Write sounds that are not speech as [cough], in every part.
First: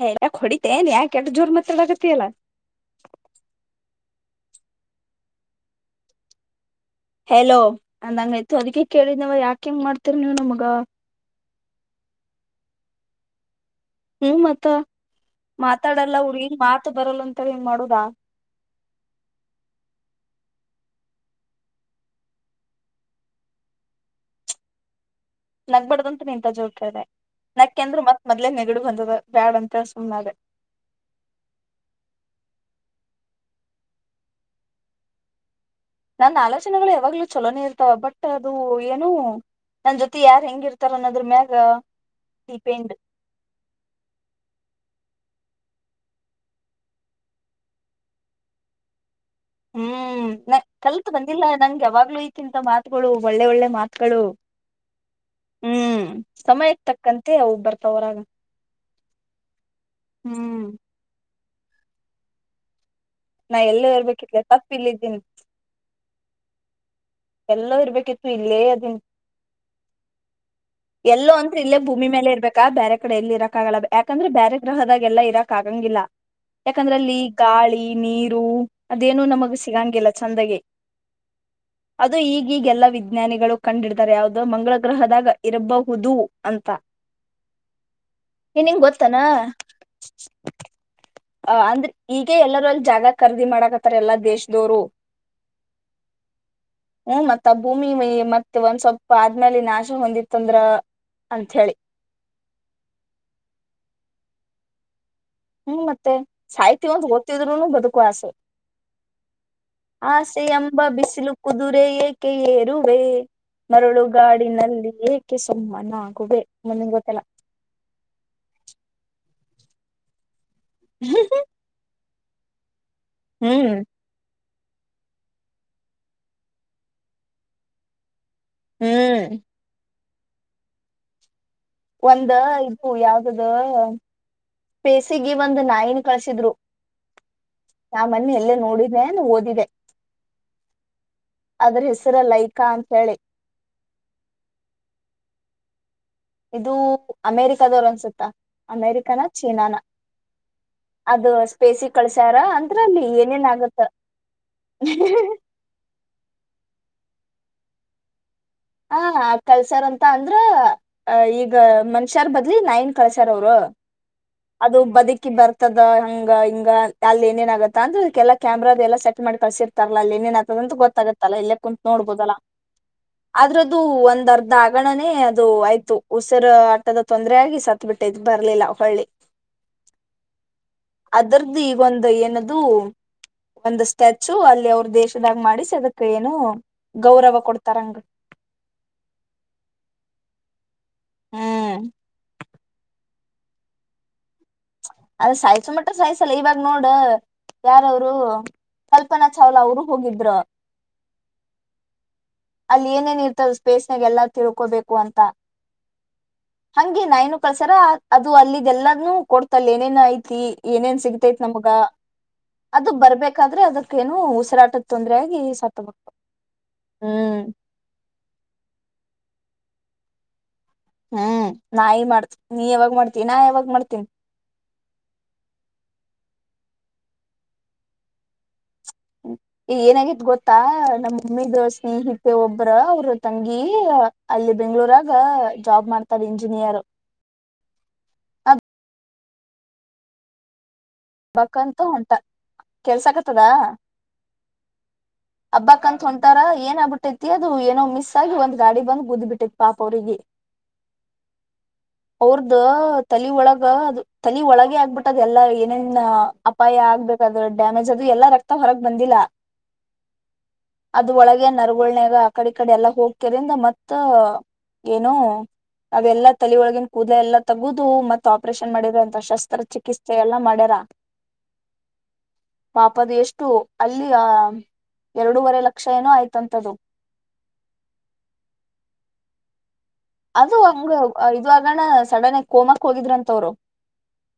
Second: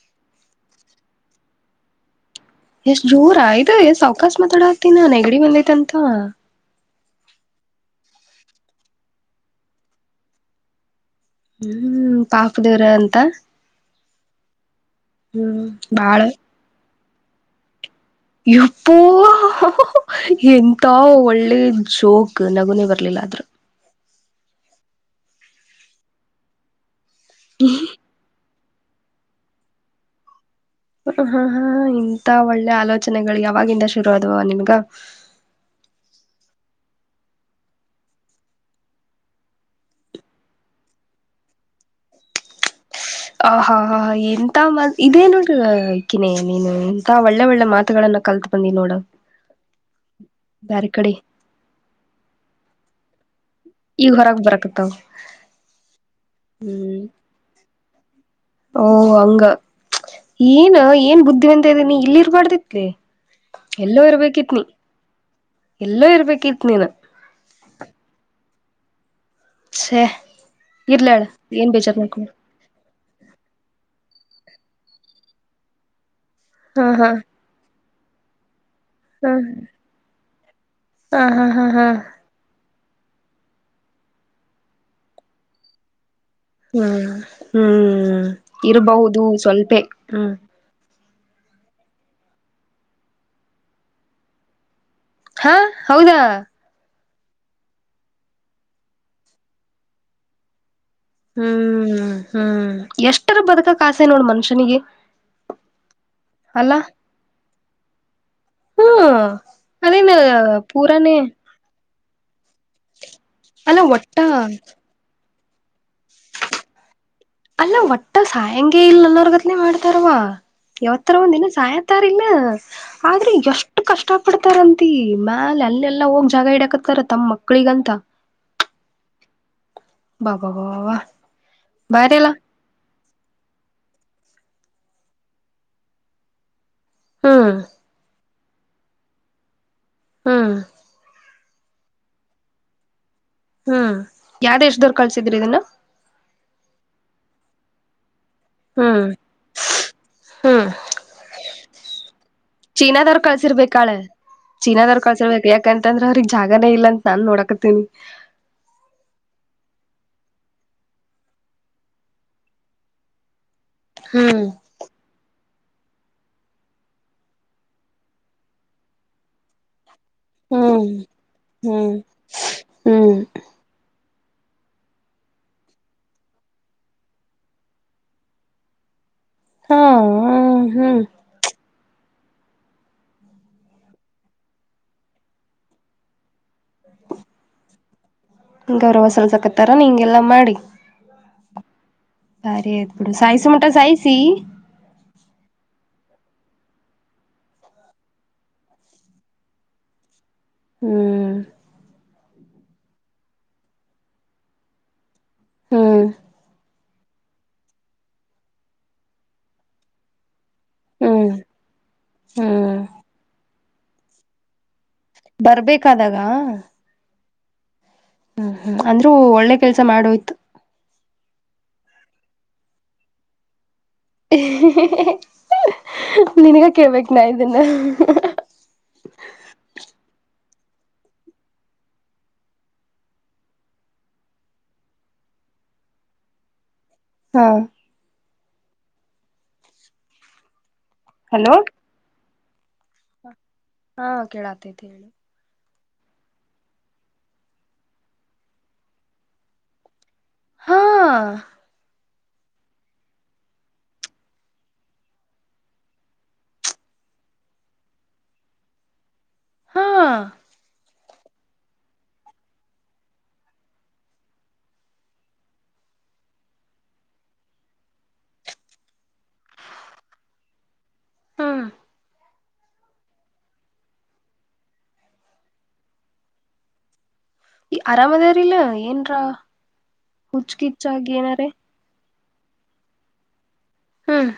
ಹ ಯಾ ಹೊಡಿತೇನ್ ಯಾಕೆಲ್ ಜೋರ್ ಮಾತ್ರ ಆಗತ ಅಲ್ಲಾ ಎಷ್ಟ್ ಜೋರ ಆಯ್ತ ಎಷ್ಟ ಸಾವಕಶ ಮಾತಾಡತೀನ ನೆಗಡಿ ಮಂದೈತೆಂತ ಹೆಲೋ ಅಂದಂಗಯ್ತು ಅದಕ್ಕೆ ಕೇಳಿದವ ಯಾಕ ಹೆಂಗ್ ಮಾಡ್ತಿರ ನೀವ್ ನಮ್ಗ ಹ್ಮ್ ಪಾಪ ದೇವರ ಅಂತ ಹ್ಮ್ ಮತ್ತ ಹ್ಮ್ ಬಾಳ ಮಾತಾಡಲ್ಲ ಹುಡ್ಗಿನ್ ಮಾತು ಬರಲ್ಲ ಅಂತ ಹೆಂಗ ಮಾಡುದಾ ಇಪ್ಪೋ ಎಂತ ಒಳ್ಳೆ ಜೋಕ್ ನಗುನ ಬರ್ಲಿಲ್ಲ ಆದ್ರೂ ನಗ್ ಬಡದಂತು ನಿಂತ ಜೋರ್ತ ಇದೆ ನಗ್ಕ ಅಂದ್ರ ಮತ್ ಮದ್ಲೆೇ ನಿ ಗಡು ಬಂದದ ಬ್ಯಾಡ್ ಅಂತೇಳ ಸುಮ್ನಳೆ ಹ ಹಾ ಹಾ ಇಂತ ಒಳ್ಳೆ ಆಲೋಚನೆಗಳು ಯಾವಾಗಿಂದ ಶುರು ಆದವ ನಿನ್ಗ [inaudible] ನಂದ ಆಲೋಚನೆಗಳು ಯಾವಾಗ್ಲೂ ಚಛಲೋನೇ ಇರ್ತಾವ ಬಟ್ ಅದು ಏನು ನನ್ ಜೊತೆ ಯಾರ್ ಹೆಂಗಿರ್ತಾರ ಅನ್ನೋದ್ರ ಮ್ಯಾಗ ದೀಪೇಂಡ್ ಆ ಹಾ ಹಾ ಎಂತ ಇದೇ ನೋಡ್ರಕಿನೇ ನೀನು ಎಂತ ಒಳ್ಳೆ ಒಳ್ಳೆ ಮಾತುಗಳನ್ನು ಕಲ್ತ್ ಬಂದಿ ನೋಡ ಹ್ಮ್ ನ ಬ್ಯಾರೆ ಕಲ್ತ್ ಕಡೆ ಬಂದಿಲ್ಲ ನಂಗೆ ಯಾವಾಗ್ಲೂ ಈಕ್ಕಿಂತ ಮಾತುಗಳು ಒಳ್ಳೆ ಒಳ್ಳೆ ಈಗ ಮಾತುಗಳು ಹೊರಗ್ ಬರಕತ್ತಾವ ಹ್ಮ್ ಸಮಯಕ್ಕೆ ಹ್ಮ್ ತಕ್ಕಂತೆ ಬರ್ ತೋರಾಗ ಓ ಹಂಗ ಹ್ಮ್ ಏನ್ ಏನ್ ಬುದ್ಧಿವಂತ ಇದದೆನಿ ಇಲ್ಲಿ ಇರ್ಬಾರ್ದಿತ್ಲಿ ನಾ ಎಲ್ಲೋ ಇರ್ಬೇಕಿತ್ಲೆ ಇರ್ಬೇಕಿತ್ ನೀ ತಪ್ಪ್ ಇಲ್ಲಿದ್ದೀನಿ ಎಲ್ಲೋ ಇರ್ಬೇಕಿತ್ ನೀನು ಎಲ್ಲ ಇರ್ಬೇಕಿತ್ತು ಇಲ್ಲೇ ಅದನ್ ಶ ಎಲ್ಲೋ ಅಂತ್ ಇಲ್ಲೇ ಭೂಮಿ ಮೇಲೆ ಇರ್ಬೇಕಾ ಬೇರೆ ಕಡೆ ಎಲ್ಲಿ ಇರಕ್ಕಾಗಲಬೇಕ ಯಾಕಂದ್ರೆ ಬೇರೆ ಗ್ರಹದಾಗೆಲ್ಲಾ ಇರಾಕ್ ಆಗಂಗಿಲ್ಲ ಹಾ ಯಾಕಂದ್ರೆ ಹಾ ಅಲ್ಲಿ ಗಾಳಿ ನೀರು ಅದೇನು ನಮಗ ಸಿಗಂಗಿಲ್ಲ ಚಂದಗೆ ಹ ಹಾ ಹಾ್ ಹಾ ಅದು ಈಗೀಗ್ ಎಲ್ಲಾ ವಿಜ್ಞಾನಿಗಳು ಕಂಡಿಡ್ತಾರೆ ಯಾವು್ದೋ ಮಂಗಳ ಗ್ರಹದಾಗ ಇರಬಹುದು ಅಂತ. ಹ್ಮ್ ಹ್ಮ್ ಏ ನಿಂಗ್ ಗೊತ್ತನ ಇರ್ಬಹುದು ಸ್ವಲ್ಪೇ ಹ್ಮ್ ಅ ಅಂದ್ರೆ ಈಗ ಎಲ್ಲರೂ ಅಲ್ಲಿ ಜಾಗ ಖರೀದಿ ಮಾಡಕತ್ತಾರ ಎಲ್ಲಾ ದೇಶದವರು ಹಾ ಹೌದಾ ಹ್ಮ್ ಮತ್ ಆ ಭೂಮಿ ಮತ್ತೆ ಒಂದ್ ಸ್ವಲ್ಪ ಆದ್ಮೇಲೆ ನಾಶ ಹೊಂದಿತ್ತ ಅಂದ್ರ ಹ್ಮ್ ಹ್ಮ್ ಎಷ್ಟರ ಬದಕ ಕಾಸೆ ನೋಡ್ ಮನುಷ್ಯನಿಗೆ ಹ್ಮ್ ಮತ್ತೆ ಅಲ್ಲ ಸಹ್ತಿ ಒಂದು ಓದ್ತಿದ್ರುನು ಬದುಕುವ ಆಸೆ ಹ್ಮ್ ಅದೇನ್ ಆಸೆ ಎಂಬ ಪೂರಾನೇ ಬಿಸಿಲು ಕುದುರೆ ಏಕೆ ಕೆ ಏರುವೆ ಅಲ್ಲ ಮರಳು ಒಟ್ಟ ಗಾಡಿನಲ್ಲಿ ಏಕೆ ಸುಮ್ಮನೆ ಅಲ್ಲ ಒಟ್ಟ ಸಾಯಂಗೆ ಇಲ್ಲ ಅನ್ನೋರ್ಗತ್ನೆ ಮಾಡ್ತಾರವಾ ಯಾವತ್ತರ ಒಂದ್ಿನ ಸಾಯತಾರ್ಿಲ್ಲ ಆದ್ರೆ ಹ್ಮ್ ಎಷ್ಟು ಕಷ್ಟ ಪಡ್ ಹತಾರಂತಿ ಮ್ಯಾಲ ಅಲ್ಲೆಲ್ಲಾ ಹೋಗಿ ಜಾಗ ಹಿಡಾಕತ್ತಾರ ತಮ್ಮ ಮಕ್ಳಿಗಂತ ಹ್ಮ್ ಬಾ ಬ ಒಂದ ಇದು ಯಾವ್ದದು ಪೇಸಿಗೆ ಒಂದು ನಾಯಿನ ಕಳ್ಸಿದ್ರು ಹಾ ನಾ ಮೊನ್ನೆ ಎಲ್ಲೇ ನೋಡಿದೆೆ ಓದಿದೆ ಹಾ ಅದ್ರ ಹೆಸರಲ್ಲ ಲಿಕಾ ಅಂತ ಹೇಳಿ ಹ್ಮ್ ಯಾವ್ದ ಎಷ್ಟ್ದವರು ಕಳ್ಸಿದ್ರಿ ಇದನ್ನ ಇದು ಅಮೇರಿಕದವರು ಅನ್ಸುತ್ತಾ ಹ್ಮ್ ಅಮೇರಿಕಾನ ಚೀನಾನ ಅದು ಸ್ಪೇಸಿ ಕಳಸ ಚೀನಾದವ್ರರು ಕಳ್ಸಿರ್ಬೇಕಾಳೆ ಚೀನಾದವ್ರರು ಕಳ್ಸಿರ್ಬೇಕ ಯಾಕಂತಂದ್ರ ಅವ್ರಗ್ ಜಾಗನೇ ಇಲ್ಲಂತ ನನ್ ನೋಡಕತಿನಿ ಹ ಆ ಕಲ್ಸರ್ ಅಂತ ಅಂದ್ರ ಈಗ ಮನ್ಷ್ಯಾರ್ ಬದ್ಲಿ ನಾಯಿನ ಕಲ್ಸರ್ ಅವರು ಹ್ಮ್ ಅದು ಬದುಕಿ ಬರ್ತ ದ ಹಂಗ ಹಿಂಗ ಅಲ್ಲಿ ಏನೇನ ಆಗತ್ತ ಅಂದ್ರ ಅದಕ್ಕೆಲ್ಲಾ ಕ್ಯಾಮ್ರಾದ ಎಲ್ಲ ಸೆಟ್ ಮಾಡಿ ಕಳ್ಸಿರ್ತ ಲ್ಲ ಅಲ್ಲಿ ನೇನ್ ಆತದಂತೂ ಹ್ಮ್ ಗೊತ್ತಾಗತ್ತಲ್ಲ ಇಲ್ಲೇ ಕುಂತ್ ಹ್ಮ್ ನೋಡ್ಬೋುದಲ್ಲಾ ಹ್ಮ್ ಅದು ಒಂದ್ ಅರ್ಧ ಆಗಣನೇ ಅದು ಆಯ್ತು ಉಸಿರ ಆಟದ ತೊಂದರೆ ಆಗಿ ಸತ್ ಬಿಿಟ್ಟೆ ಬರ್ಲಿಲ್ಲ ಹಳ್ಳಿ ಹಾ ಹ್ಮ ಹ್ಮ್ ದು ಈಗೊಂದು ಏನದು ಒಂದು ಸ್ಟ್ಯಾಚು ಅಲ್ಲಿ ಅವ್ರ ದೇಶದಾಗ ಮಾಡಿಸಿ ಅದಕ್ಕ ಏನು ಗೌರವ ಕೊಡ್ತಾರಂಗ ಗೌರವ ಸಲ್ಸಕತ್ತಾರ ನಿಂಗೆಲ್ಲಾ ಮಾಡಿ ಹ್ಮ್. ಬಾರಿ ಅ ಸಾಯಸ ಮಟಾ ಸಾಯಿಸಿಿ ಅದ ಸಾಯಸು ಮಟ್ಟ ಸಾಯಸಲ್ಲ ಇವಾಗ ನೋಡ್ ಯಾರವರು ಕಲ್ಪನಾ ಚಾವ್ಲಾ ಅವರು ಹೋಗಿದರು ಹ್ಮ್ ಅಲ್ಲಿ ಏನೇನ್ ಇರ್ತದ ಸ್ಪೇಸ್ ನಾಗ ಎಲ್ಲ ತಿಳ್ಕೋಬೇಕು ಅಂತ ಹ್ಮ್ ಹಗೆ ನೈನ್ ಕಲ್ಸರ ಅದು ಅಲ್ಲಿ ಎಲ್ಲದನು ಕೊಡ್ತಲ್ಲ ಏನೇನ್ ಐತಿ ಏನೇನ್ ಹ್ಮ್ ಸಿಗ್ತೈತಿ ನಮ್ಗ ಹ್ಮ್ ಅದು ಬರ್ಬೇಕಾದ್ರೆ ಅದಕ್ಕೇಏನು ಉಸಿರಾಟ ಬರ್ಬೇಕಾದಾಗ ಹ್ಮ್ ಹ್ಮ್ ಹ್ಮ್ ಅಂದ್ರೂ ಒಳ್ಳೆ ಕೆಲ್ಸ ಮಾಡೋಯ್ತು ಹ್ಮ್ ನಾಯಿ ಮಾಡ್ತ ನೀ ಯಾವಾಗ ಮಾಡ್ತ ನಾ ಯಾವಾಗ್ ಮಾಡ್ತ ನಿನಗ ಕೇಳ್ಬೇಕ ನಾ ಇದನ್ನ [inaudible] ಏನಾಗಿದ ಗೊತ್ತಾ ನಮ್ಮ ಮಮ್ಮಿದ ಸ್ನೇಹಿತೆ ಒಬ್ಬ್ರ ಅವ್ರ ತಂಗಿ ಅಲ್ಲಿ ಬೆಂ್ಳೂರಾಗ ಜಾಬ್ ಮಾಡ್ತಾರೆ ಇಂಜಿನಿಯರ್ ಹಾ ಅ ಹಲೋ ಬಕಂತು ಉಂಟ ಕೆಲ್ಸ ಆಕತದಾ ಹಾ ಕೇಳಾತೈತಿ ಹೇಳಿ ಹಬ್ಬಾಕ್ ಅಂತ ಹೊಂಟಾರ ಏನ್ ಆಗ್ಬಿಟ್ಟೈತಿ ಅದು ಏನೋ ಮಿಸ್ ಆಗಿ ಒಂದ್ ಗಾಡಿ ಬಂದ್ುದ್ಬ ಬಿಟ್ಟೈತಿ ಪಾಪ ಅವ್ರಿಗೆ ಹಾ ಅವ್ರದ ತಲ ಒಳಗ ಅದು ತಲ ಒಳಗ ಆಗ್ಬಿಟ್ಟದ ಎಲ್ಲಾ ನಿನ್ ಅಪಾಯ ಆಗ್ಬೇಕಾದ್ರೆ ಡ್ಯಾಮೇಜ್ ಆದದು್ರೂ ಎಲ್ಲಾ ರಕ್ತ ಹೊರಗ್ ಬಂದಿಲ್ಲ ಹಾ ಅದ ಒಳಗೆ ನರಗಳ್ನಾಗ ಆಕಡೆ ಕಡೆ ಎಲ್ಲ ಹೋಗಕ್ಯದ್ರಿಂದ ಮತ್ತ ಏನು ಅವೆಲ್ಲಾ ತಲಿಯೊಳಗನ್ ಕೂದ ಎಲ್ಲ ತಗದು ಮತ್ ಆಪರೇಷನ್ ಮಾಡಿದ ಅಂತ ಶಸ್ತ್ರ ಚಿಕಿತ್ಸೆ ಎಲ್ಲಾ ಮಾಡ ಅಡರ ಹಾ ಪಾಪದ ಎಷ್ಟು ಅಲ್ಲಿ ಆ ಎರಡೂವರೆ ಲಕ್ಷ ಏನೋ ಆಯ್ತಂಥ್ದು ಈ ಅರಾಮದಾರಲ ಏನ್ಾ ಅದು ಹಂಗ ಇದ ಆಾಗಣ ಸಡನ್ ಆಗಿ ಕೋಮಕ್ ಹೋಗಿದ್ರಂತವ್ರು ಹ್ಮ್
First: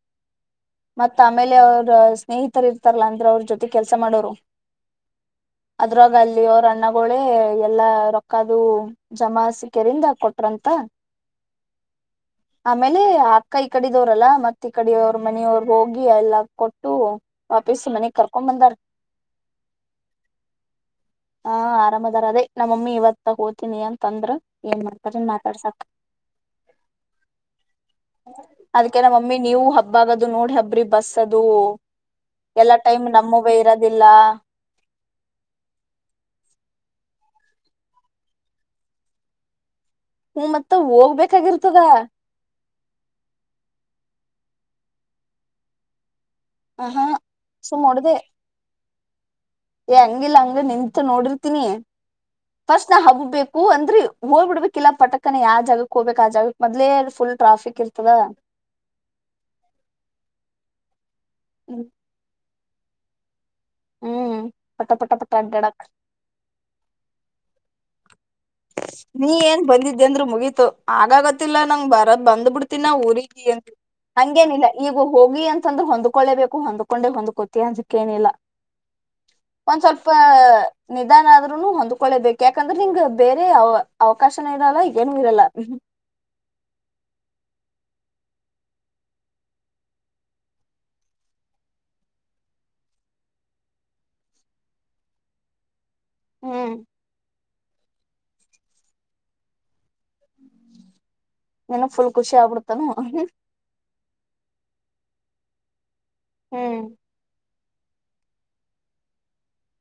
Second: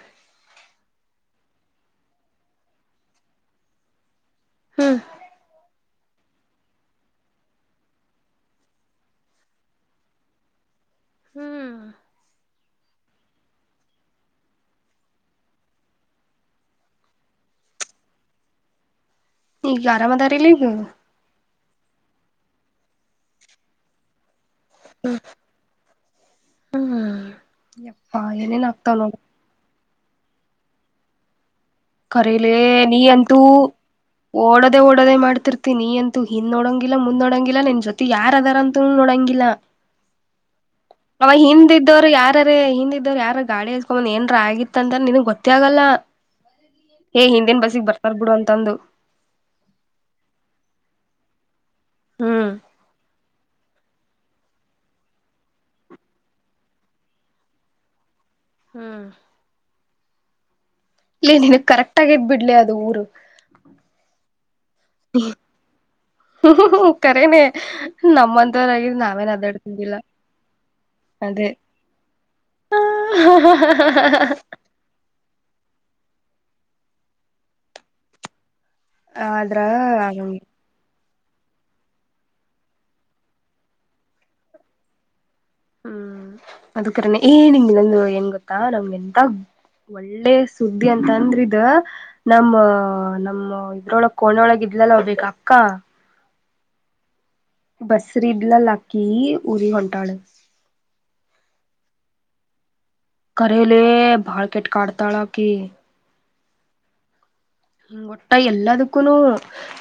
ಮತ್ತ ಆಮೇಲೆ ಅವ್ರ ಸ್ನೇಹಿತರು ಇರ್ತಾರಲ್ಲಾ ಅಂದ್ರ ಅವ್ರ ಜೊತೆ ಕೆಲ್ಸ ಮಾಡೋರು ಹ್ಮ ಅದ್ರಾಗ ಅಲ್ಲಿ ಅವ್ರ ಅಣ್ಣಗಳೇ ಎಲ್ಲಾ ರೊಕ್ಕದು ಜಮಾ ಸಿಿಕರಿಿಂದ ಕೊಟ್ರಂತ ಹ್ಮ್ ಆಮೇಲೆ ಅಕ್ಕ ಈ ಕಡಿದವ್ರಲ್ಲ ಮತ್ತತ್ ಈ ಕಡೆಯವರು ಮನೆಯವರು ಹೋಗಿ ಎಲ್ಲ ಕೊಟ್ಟು ವಾಪಸ ಮನೆಗ್ ಕರ್ಕೊಂಡ್ ಬಂದಾರ ಈಗ ಆರಾಮದಾರಲಿ ಈಗ ಹಾ ಆರಾಮದಾರ ಅದೇ ನಮ್ಮಮ್ಮಿ ಇವತ್ ಹೋತೀನಿ ಅಂತಂದ್ರ ಏನ್ ಮಾಡ್ತಾರನ್ ಮಾತಾಡ್ಸಕ್ ಹ್ಮ್ ಯಪ್ಪಾ ಏನೇನ್ ಅದ್ಕ ಆಗ್ತಾವ್ ನ ನೋಡ ಮಮ್ಮಿ ನೀವು ಹಬ್ಬಾಗದು ನೋಡಿ ಹಬ್ಬ್ರಿ ಬಸ್ಸ ಅದು ಕರೆಲೆ ಎಲ್ಲಾ ನೀ ಟೈಮ್ ಅಂತು ನಮ್ಮವೇ ಇರೋದಿಲ್ಲ ಓಡದೆೇ ಓಡದೆೇ ಮಾಡ್ತಿರ್ತೀನಿ ಅಂತೂ ಹ್ ನೋಡಂಗಿಲ್ಲಾ ಮುಂದ ನೋಡಂಗ ಲ್ಲ ನಿನ್ ಜೊತೆ ಯಾರ ಅದಾರ ಅಂತೂ ನೋಡಂಗಿಲ್ಲ ಹ್ಮ ಮತ್ತ ಅವ ಹೋಗ್ಬೇಕಾಗಿರ್ತದ ಹಿಂದ್ದವರು ಯಾರಾರ ಹಿಂದ ಯಾರ ಗಾಡಿ ಹಸ್ಕೊಂಬ್ ಏನ್ರ ಆಗಿತ್ತ ಅಂತ ನಿನ್ಗ್ ಗೊತ್ತ ಆಗಲ್ಲ ಆಹಾ ಏ ಹಿಂದೇನ್ ಸುಮ್ ಬಸ್ಸಿಗೆ ಬರ್ತಾರ ಹೊಡದೆ ಬಿಡು ಅಂತಂದು ಏ ಹಂಗಿಲ್ಲ ಹಂಗ ನಿಂತ ನೋಡಿರ್ತೀನಿ ಹ್ಮ್ ಫಸ್ಟ್ ನಾ ಹಬ್ಬೇಕು ಅಂತ ಅದ್ರೆ ಹೋ್ಬ ಬಿಡ್ಬೇಕಿಲ್ಲಾ ಪಟಕನ ಯ ಜಾಗಕ್ ಹೋಗ್ಬೇಕಕ್ ಆ ಜಾಗಕ್ ಮದ್ಲೇ ಫುಲ್ ಟ್ರಾಫಿಕ್ ಇರ್ತದ ಹ್ಮ್ ಇಲ್ಲ ನೀನು ಕರೆಕ್ಟ್ ಆಗದ್ ಬಿಡ್ಲಿ ಅದು ಊರು ಹ್ಮ್ ಪಟ ಪಟ ಪಟ ಅಡ್ಡಾಡಕ್ ಹ ಕೇ ನ ನಮ್ಮಂತವರಗ ನಾ ನೀ ಏನ್ ಬಂದಿದ್ದಿ ಅಂದರು ಮುಗೀತು ಅದೇ ಆಗಾಗತ್ತಿಲ್ಲಾ ನಂಗ ಬರದ್ ಬಂದ್ ಬಿಡ್ತಿನ ಊರಗಿ ಅಂದ ಹಂಗೇನಿಲ್ಲ ಈಗ ಹೋಗಿ ಅಂತಂದ್ರೆ ಹೊಂದ್ಕೊಳ್ಳೇಬೇಕು ಹೊಂದ್ಕೊಂಡೆ ಹೊಂದ್ಕೋತಿ ಅಂದಕ್ಕೇನಿಲ್ಲ ಆದ್ರ ಒಂದ್ ಸ್ವಲ್ಪ ಹಂಗ ನಿಧಾನ ಆದ್ೂನು ಹೊಂದ್ಕೊೊಳ್ಳೇಬೇಕಕ್ ಯಾಕಂದ್ರೆ ಹಿಂಗ ಬೇರೆ ಅವ ಅವಕಾಶನ ಇರಲ್ಲ ಏನು ಇರಲ್ಲ ಹ್ಮ್ ಅದಕನ ಏ ನಿಂಗಗೆ ನಂದು ಹೆಂಗ ಗೊತ್ತಾ ನಮ್ಗೆ ಎಂತ ಒಳ್ಳೆ ಸುದ್ದಿ ಅಂತ ಅಂದ್ರ ಇದ ನಮ್ಮ ನಮ್ಮ ಇದ್ರೊಳ ಕೋಣೊಳಗ ಎಲ್ಲಲ್ಲ ಹೋಗ್ಬೇಕ ಅಕ್ಕಾ ಹ್ಮ್ ಬಸ್ರ ಇಡ್ಲಲ್ಲಾಕ್ಕಿ ಉಊರಿ ಹೊಂಟಾಳೆ ನ ಫು ಖುಷ ಆಬ ಕರಲೆ ಬಾಳ್ ಕೆಟ್ ಕಾಡ್ತಾಳ ಕ ಹ್ಮ್ ಹ ಒೊಟ್ಟ ಎಲ್ಲದಕ್ಕೂನು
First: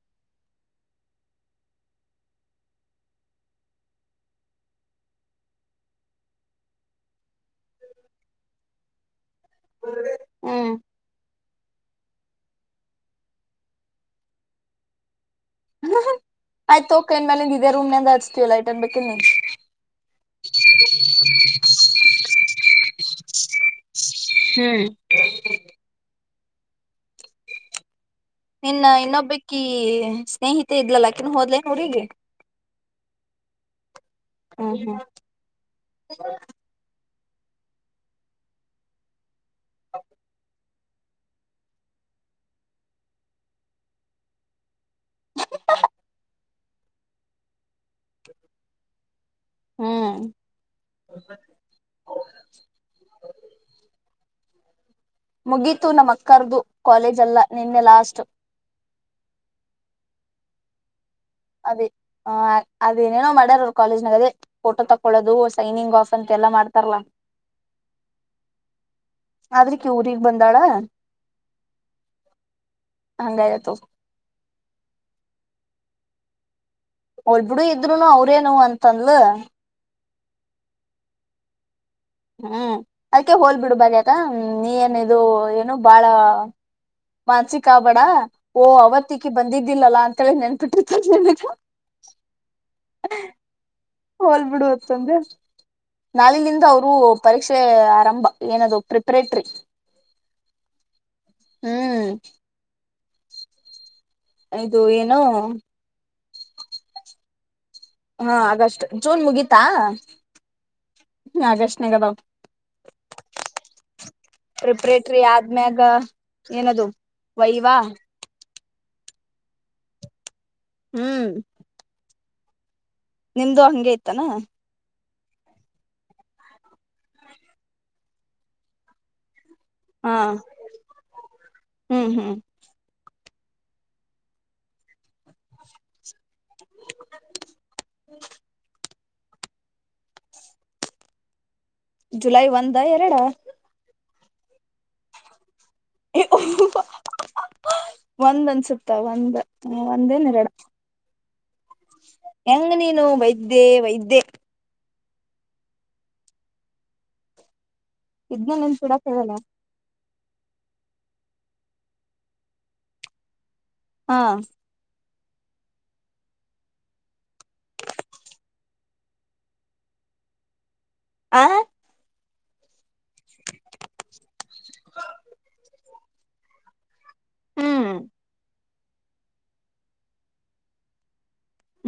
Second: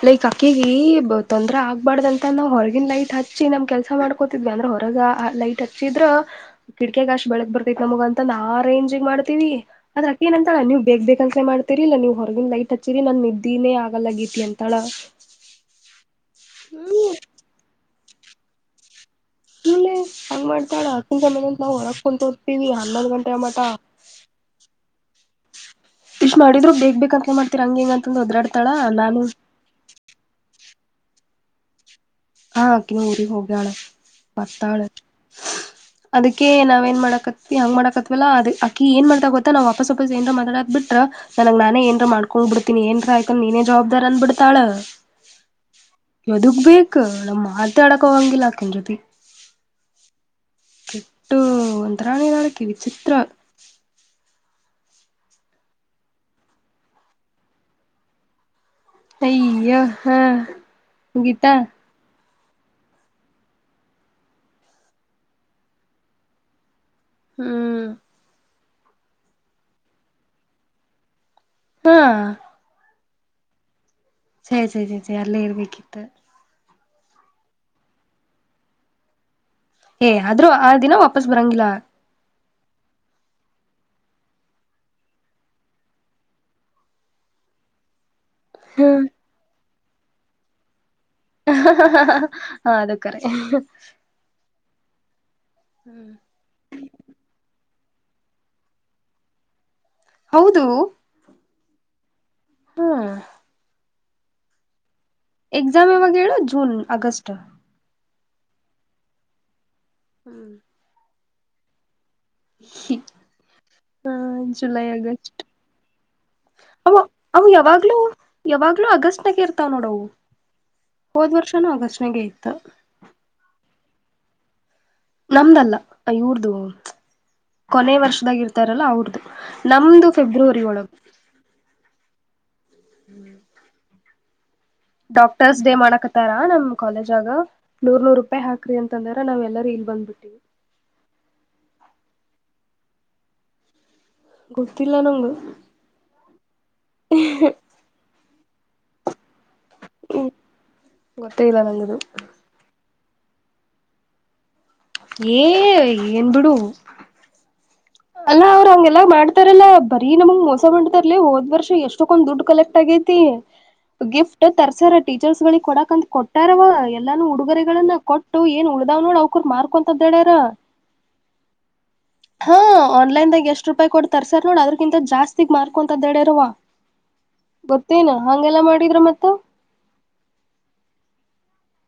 ಲೈಕ್ ಅಕ್ಕಿಗ ತೊಂದ್ರೆ ಆಗ್ಬಾರಡ್ದಂತ ನಾವ್ ಹೊರಗ ಲೈಟ್ ಹಚ್ಚಿ ನಮ್ ಕೆಲಸ ಮಾಡ್ಕೋತಿದ್ವಿ ಅಂದ್ರೆ ಹೊರಗ ಆ ಲೈಟ್ ಹಚ್ಚಿದ್ರ ಕಿಟಕಗ ಅಷ್ಟ್ ಬೆಳಗ್ಕ್ ಬರ್ತೈತಿ ಮಗ ಅಂತ ನಾ ಅರೇಂಜಿಗ್ ಮಾಡ್ತೀವಿ ಅದಕ್ಕಏನ ಅಂತಾ ಹ್ಮ್ ನೀವು ಬೇಕ್ ಬೇಕ ಅಸಲ ಮಾಡತೀರಿ ಇಲ್ಲ ನೀವು ಹೊರಗಿನ ಲೈಟ್ ಕಚೇರಿ ನನ್ ನಿದ್ದೇನೇ ಆಗಲ್ಲಗೇತಿ ಅಂತಳ ಆಯ್ತು ಓಕೆನ್ ಮೇಲೆ ಇದೇ ರೂಮ್ನಿಂದ ಹರ್ಸ್ತೀವಲ್ಲಾ ಐಟ್ ಅನ್ ಬೇಕಿನ್ ನೀ ಇಲ್ಲೇ ಹಂಗ್ ಮಾಡ್ತಾಳ ಆಕಿನ ಸಮಯಂತ ನಾವ್ ಹೊರಗ್ ಕುಂತು ಹೋಗ್ತೀವಿ ಹನ್ನೊಂದು ಗಂಟೆ ಅ ಮಟ ಹ್ಮ್ ಇಷ್ಟ್ ಮಾಡಿದ್ ಬಕ್ ಬೇಕ ಅಂತ ಮಾಡ್ತೀ ಹಿಂಗಂತ ನಿನ್ನ ಇನ್ನೊಬ್ಬಕ್ಕ ಸ್ನೇಹಿತೆ ಇದ್ಲಲ್ಲಾಕಿನ್ನು ಹೋದ್ಲ ಹುಡುಿಗೆ ಹಾ ಕನೂರಿ ಹೋಗಣ ಹ್ಮ್ ಪತ್ತಾಳು ಹ್ಮ್ ಅದಕ್ಕೇ ನಾವೇನ್ ಮಕ ಹಂಗ್ ಮಾಡಕತ್ವಲ್ಲ ಅಕ್ಕಕ ಏನ್ ಮಾಡತ ಗೊತ್ತ ನಾವು ವಪಸ್ಾಪಸ್ ಏಂದತಡ್ ಬಿಟ್ ನನಗ್ ನಾನೇ ಏನ್ರ ಮಾಡ್ಕೊಂಡ್ ಬಿಡ್ತೀನಿ ಏನ್ರ ಆಯ್ತ ನೀನೇ ಜವಾಬ್ದಾರ್ ಅಂದಬಿಡ್ತಾಳ ಯದುಗ್ ಬಕ್ ನಮ್ಮ್ ಮಾತ ಆಡಕ ಹೋಗಂಗಿಲ್ಲ ಅಕನ್ ಜತಿ ಹ್ಮ್ ಕೆಟ್ಟು ಒಂದರಣೆ ನಳಕ ವಿಚಿತ್ರ ಮುಗೀತು ನ ಅಕ್ಕರ್ದು ಕಾಲೇಜಲ್ಲ ನಿನ್ನೆ ಲಾಸ್ಟ್ ಅಯ್ಯೋ ಹಾ ಗೀತಾ ಆ ಅದ ಏನೇನೋ ಮಾಡಾರ ಅವ್ ಕಾಲೇಜನಾಗದ ೋ ತಕೊೋದು ಸೈನಿಂಗ್ ಆಫ್ ಅಂತೆ ಎಲ್ಲ ಮಾಡ ಹ್ಮ್ ಆದ್ರಕ್ಕೆ ಊಗ್ ಬಂದಾಳ ಹಾ ಹಂಗಾಯತ ಸರಿ ಸರಿ ಸೇ ಸರಿ ಅಲ್ಲೇ ಇರ್ಬೇಕಕ್ಕಿತ್ತು ಒಲ್ ಬಿಿಡು ಇದ್ರುನು ಅವ್ರೇನು ಅಂತಂದಲ ಏ ಆದ್ರೂ ಆ ದಿನ ವಾಪಸ್ ಬರಂಗಿಲ್ಲ ಹ್ಮ್ ಅದಕ್ಕೆ ಹೋಲ್ ಬಿಿಡು ಬ ಆತಾ ನೀ ಏನ್ ಇ ಏನು ಬಾಳ ಮಾನ್ಸಿಕ ಆ ಬೇಡ ಓ ಹ್ಮ ಅವತ್ತಿಗೆಿ ಬಂದಿದ್ದಿಲ್ಲಲಾ ಅಂತೇಳಿ ನೆನ್ಪಿಟ್ಟ ಹ ಹ ಹ ಹ ಹ ಅದು ಕರೆ ಹಲ್ ಬಿಿಡುುವತ್ತಂದೆ ನಾಲಿನಿಂದ ಅವರು ಪರೀಕ್ಷೆ ಆರಂಭ ಏನದು ಪ್ರಿಪರೇಟ್ರರಿ ಹೌದು ಹ್ಮ್ ಹ್ಮ ಆಯದು ಏನ್ ಎಕ್ಸಾಮ ವೇರ ಜನ್ ಆಗಸ್ಟ್ ಹಾ ಆಗಸ್ಟ್ ಜೂನ್ ಮುಗೀಿತಾ ಹ್ಮ್ ನಾಗೇಶನೆಗದಾವ ಸಿ ಹಾ ಜುಲೈ ಪ್ರಿಪ್ರೇಟ್ರಿ ಆಗಸ್ಟ್ ಆದ್ಮ್ಯಾಗ ಏನದು ಅವ ಅವ ವೈವಾ ಯಾವಾಗ್ಲೂ ಯಾವಾಗ್ಲೂ ಅಗಸ್ಟ್ನಾಗ ಇರ್ತಾವ ನೋಡವು ಹ್ಮ್ ಹೋದ್ ವರ್ಷನುೂ ಅಗಸ್ಟ್ನಾಗ ಯತ ನಿಮ್ದು ಹಂಗಗೆ ಇತಾನ ನಮ್ದಲ್ಲ ಇವ್ರದು ಕೊನೆ ವರ್ಷದಾಗಿ ಇರ್ತಾರಲ್ಲ ಅವ್ರದುು ನಮ್ದು ಹಾ ಫೆಬ್ರವರಿ ಒಳಗೆ ಹ್ಮ್ ಹ್ಮ್ ಡಾಕ್ಟರ್ಸ್ ಡೇ ಮಾಡಕತ್ತಾರ ನಮ್ ಕಾಲೇಜ್ ಆಗ ನೂರ್ ನೂರ್ ರೂಪಾಯಿ ಹಾಕ್ರಿ ಅಂತ ತಂದ್ರ ನಾವೆ ಎಲ್ಲಾರೂ ಇಲ್ ಬಂದ್ ಬಿಿಟ್ಟೀವಿ ಜುಲೈ ಒಂದ ಎರಡ ಗೊತ್ತಿಲ್ಲ ನಮಂಗು ಒಂದ್ ಅನ್ಸುತ್ತ ಒಂದ ಒಂದೇನ್ರಡ ಗೊತ್ತೇ ಇಲ್ಲ ನಂಗದು ಹೆಂಗ ನೀರು ವೈದ್ಯೆ ವೈದ್ಯೆ ಏ ಏನ್ ಬಿಡು ಅಲ್ಲಾ ಇದ್ನ ಅವ್ರು ಹಂಗೆಲ್ಲ ನೆನ್ಪಿಡಕ್ ಆಗಲ್ಲ ಮಾಡ್ತಾರಲ್ಲಾ ಬರೀ ನಮಗ್ ಮಸ ರ್ಲಿ ಹೋದ್ ವರ್ಷ ಎಷ್ಟಕ್ಕೊಂದ್ ದುಡ್ಡು ಕಲೆಕ್ಟ್ ಆಗೈತಿ ಹಾ ಗಿಫ್ಟ್ ತರ್ಸ ಟೀಚರ್ಸ್ ಗಳಿಗೆ ಕೊಡಕಂತ ಕೊಟ್ಟಾರವ ಎಲ್ಲಾನೂ ಉಡುಗರೆಗಳನ್ನ ಕೊಟ್ಟ ಏನ್ ಉಳ್ದಾವ್ ನೋಡ ಅವಕರು ಮಾರ್ಕೊಂತದ್ದ ಡಾರ ಆ ಹಾ ಆನ್ಲೈನ್ದಾಗ ಎಷ್ಟು ರೂಪಾಯಿ ಕೊಡ್ತರ್ ಸರ್ ನೋಡ ಅದಕ್ಕಿ ಜಸ್ತಿ ಮಾರ್ಕ್ಂತ ಡರ್ರುವ ಹ್ಮ್ ಗೊತ್ತೇನ್ ಹಂಗೆಲ್ಲ ಮಾಡಿದ್ರ ಮತ್ತ [inaudible]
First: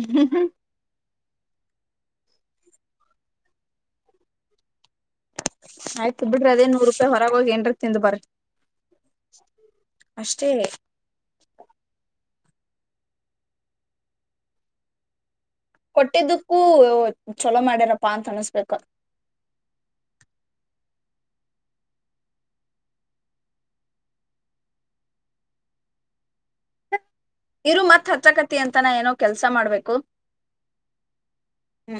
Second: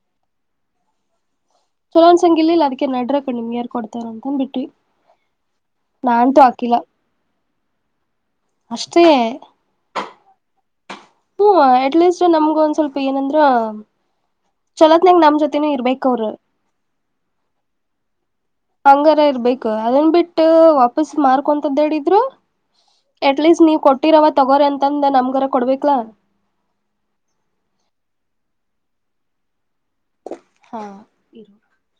ಹ್ಮ ಹ್ಮ ಚಲೋನ್ಸಂಗಿ ಇಲ್ಲ ಅದಕಕ್ಕೆ ನಡ್ರಕಕ್ ನಿಮ್ಗೆ ಯಾರ್ ಕೊಡ್ತಾರ ಅಂತಂದ ಬಿಟ್ವಿ ಆಯ್ತು ನಾನ್ಂತೂ ಬಿಡ್ರಿ ಅದೇ ಹಾಕಿಲ್ಲ ನೂರು ರೂಪಾಯಿ ಹೊರಗೆ ಹೋಗಿ ಏನ್ರ ತಿಂದು ಬರ ಅಷ್ಟೇ ಅಷ್ಟೇ ಹ್ಮ ಅಟ್ಲೀಸ್ಟ್ ನಮ್ಗ ಒಂದ್ ಸ್ವಲ್ಪ ಏನಂದ್ರ ಚಲತ್ನಾಗ ನಮ್ ಜೊತೆ ಕೊಟ್ಟಿದ್ದಕ್ಕೂ ಚೊಲೋ ಮಾಡ್ಯಾರಪ್ಪಾ ಅಂತ ಅನ್ಸ್ ಹಂಗಾರ ಇರ್ಬೇಕು ಅದನ್ ಬಿಟ್ಟ ವಾಪಸ ಮಾರ್ಕೊಂತದ್ದಡಿದ್ರು ಎಟ್ಲೀಸ್ಟ್ ನೀವ್ ಕೊಟ್ಟಿರವ ತಗೋರ ಅಂತಂದ ನಮ್ಗರ ಕೊಡ್ಬೇಕಲಾ ಇರು ಮತ್ತ್ ಹಚ್ಚಕತಿ ಅಂತಾನ ಏನೋ ಕೆಲ್ಸ ಮಾಡ್ಬೇಕು ಹಾ ಇ ಹ್ಮ್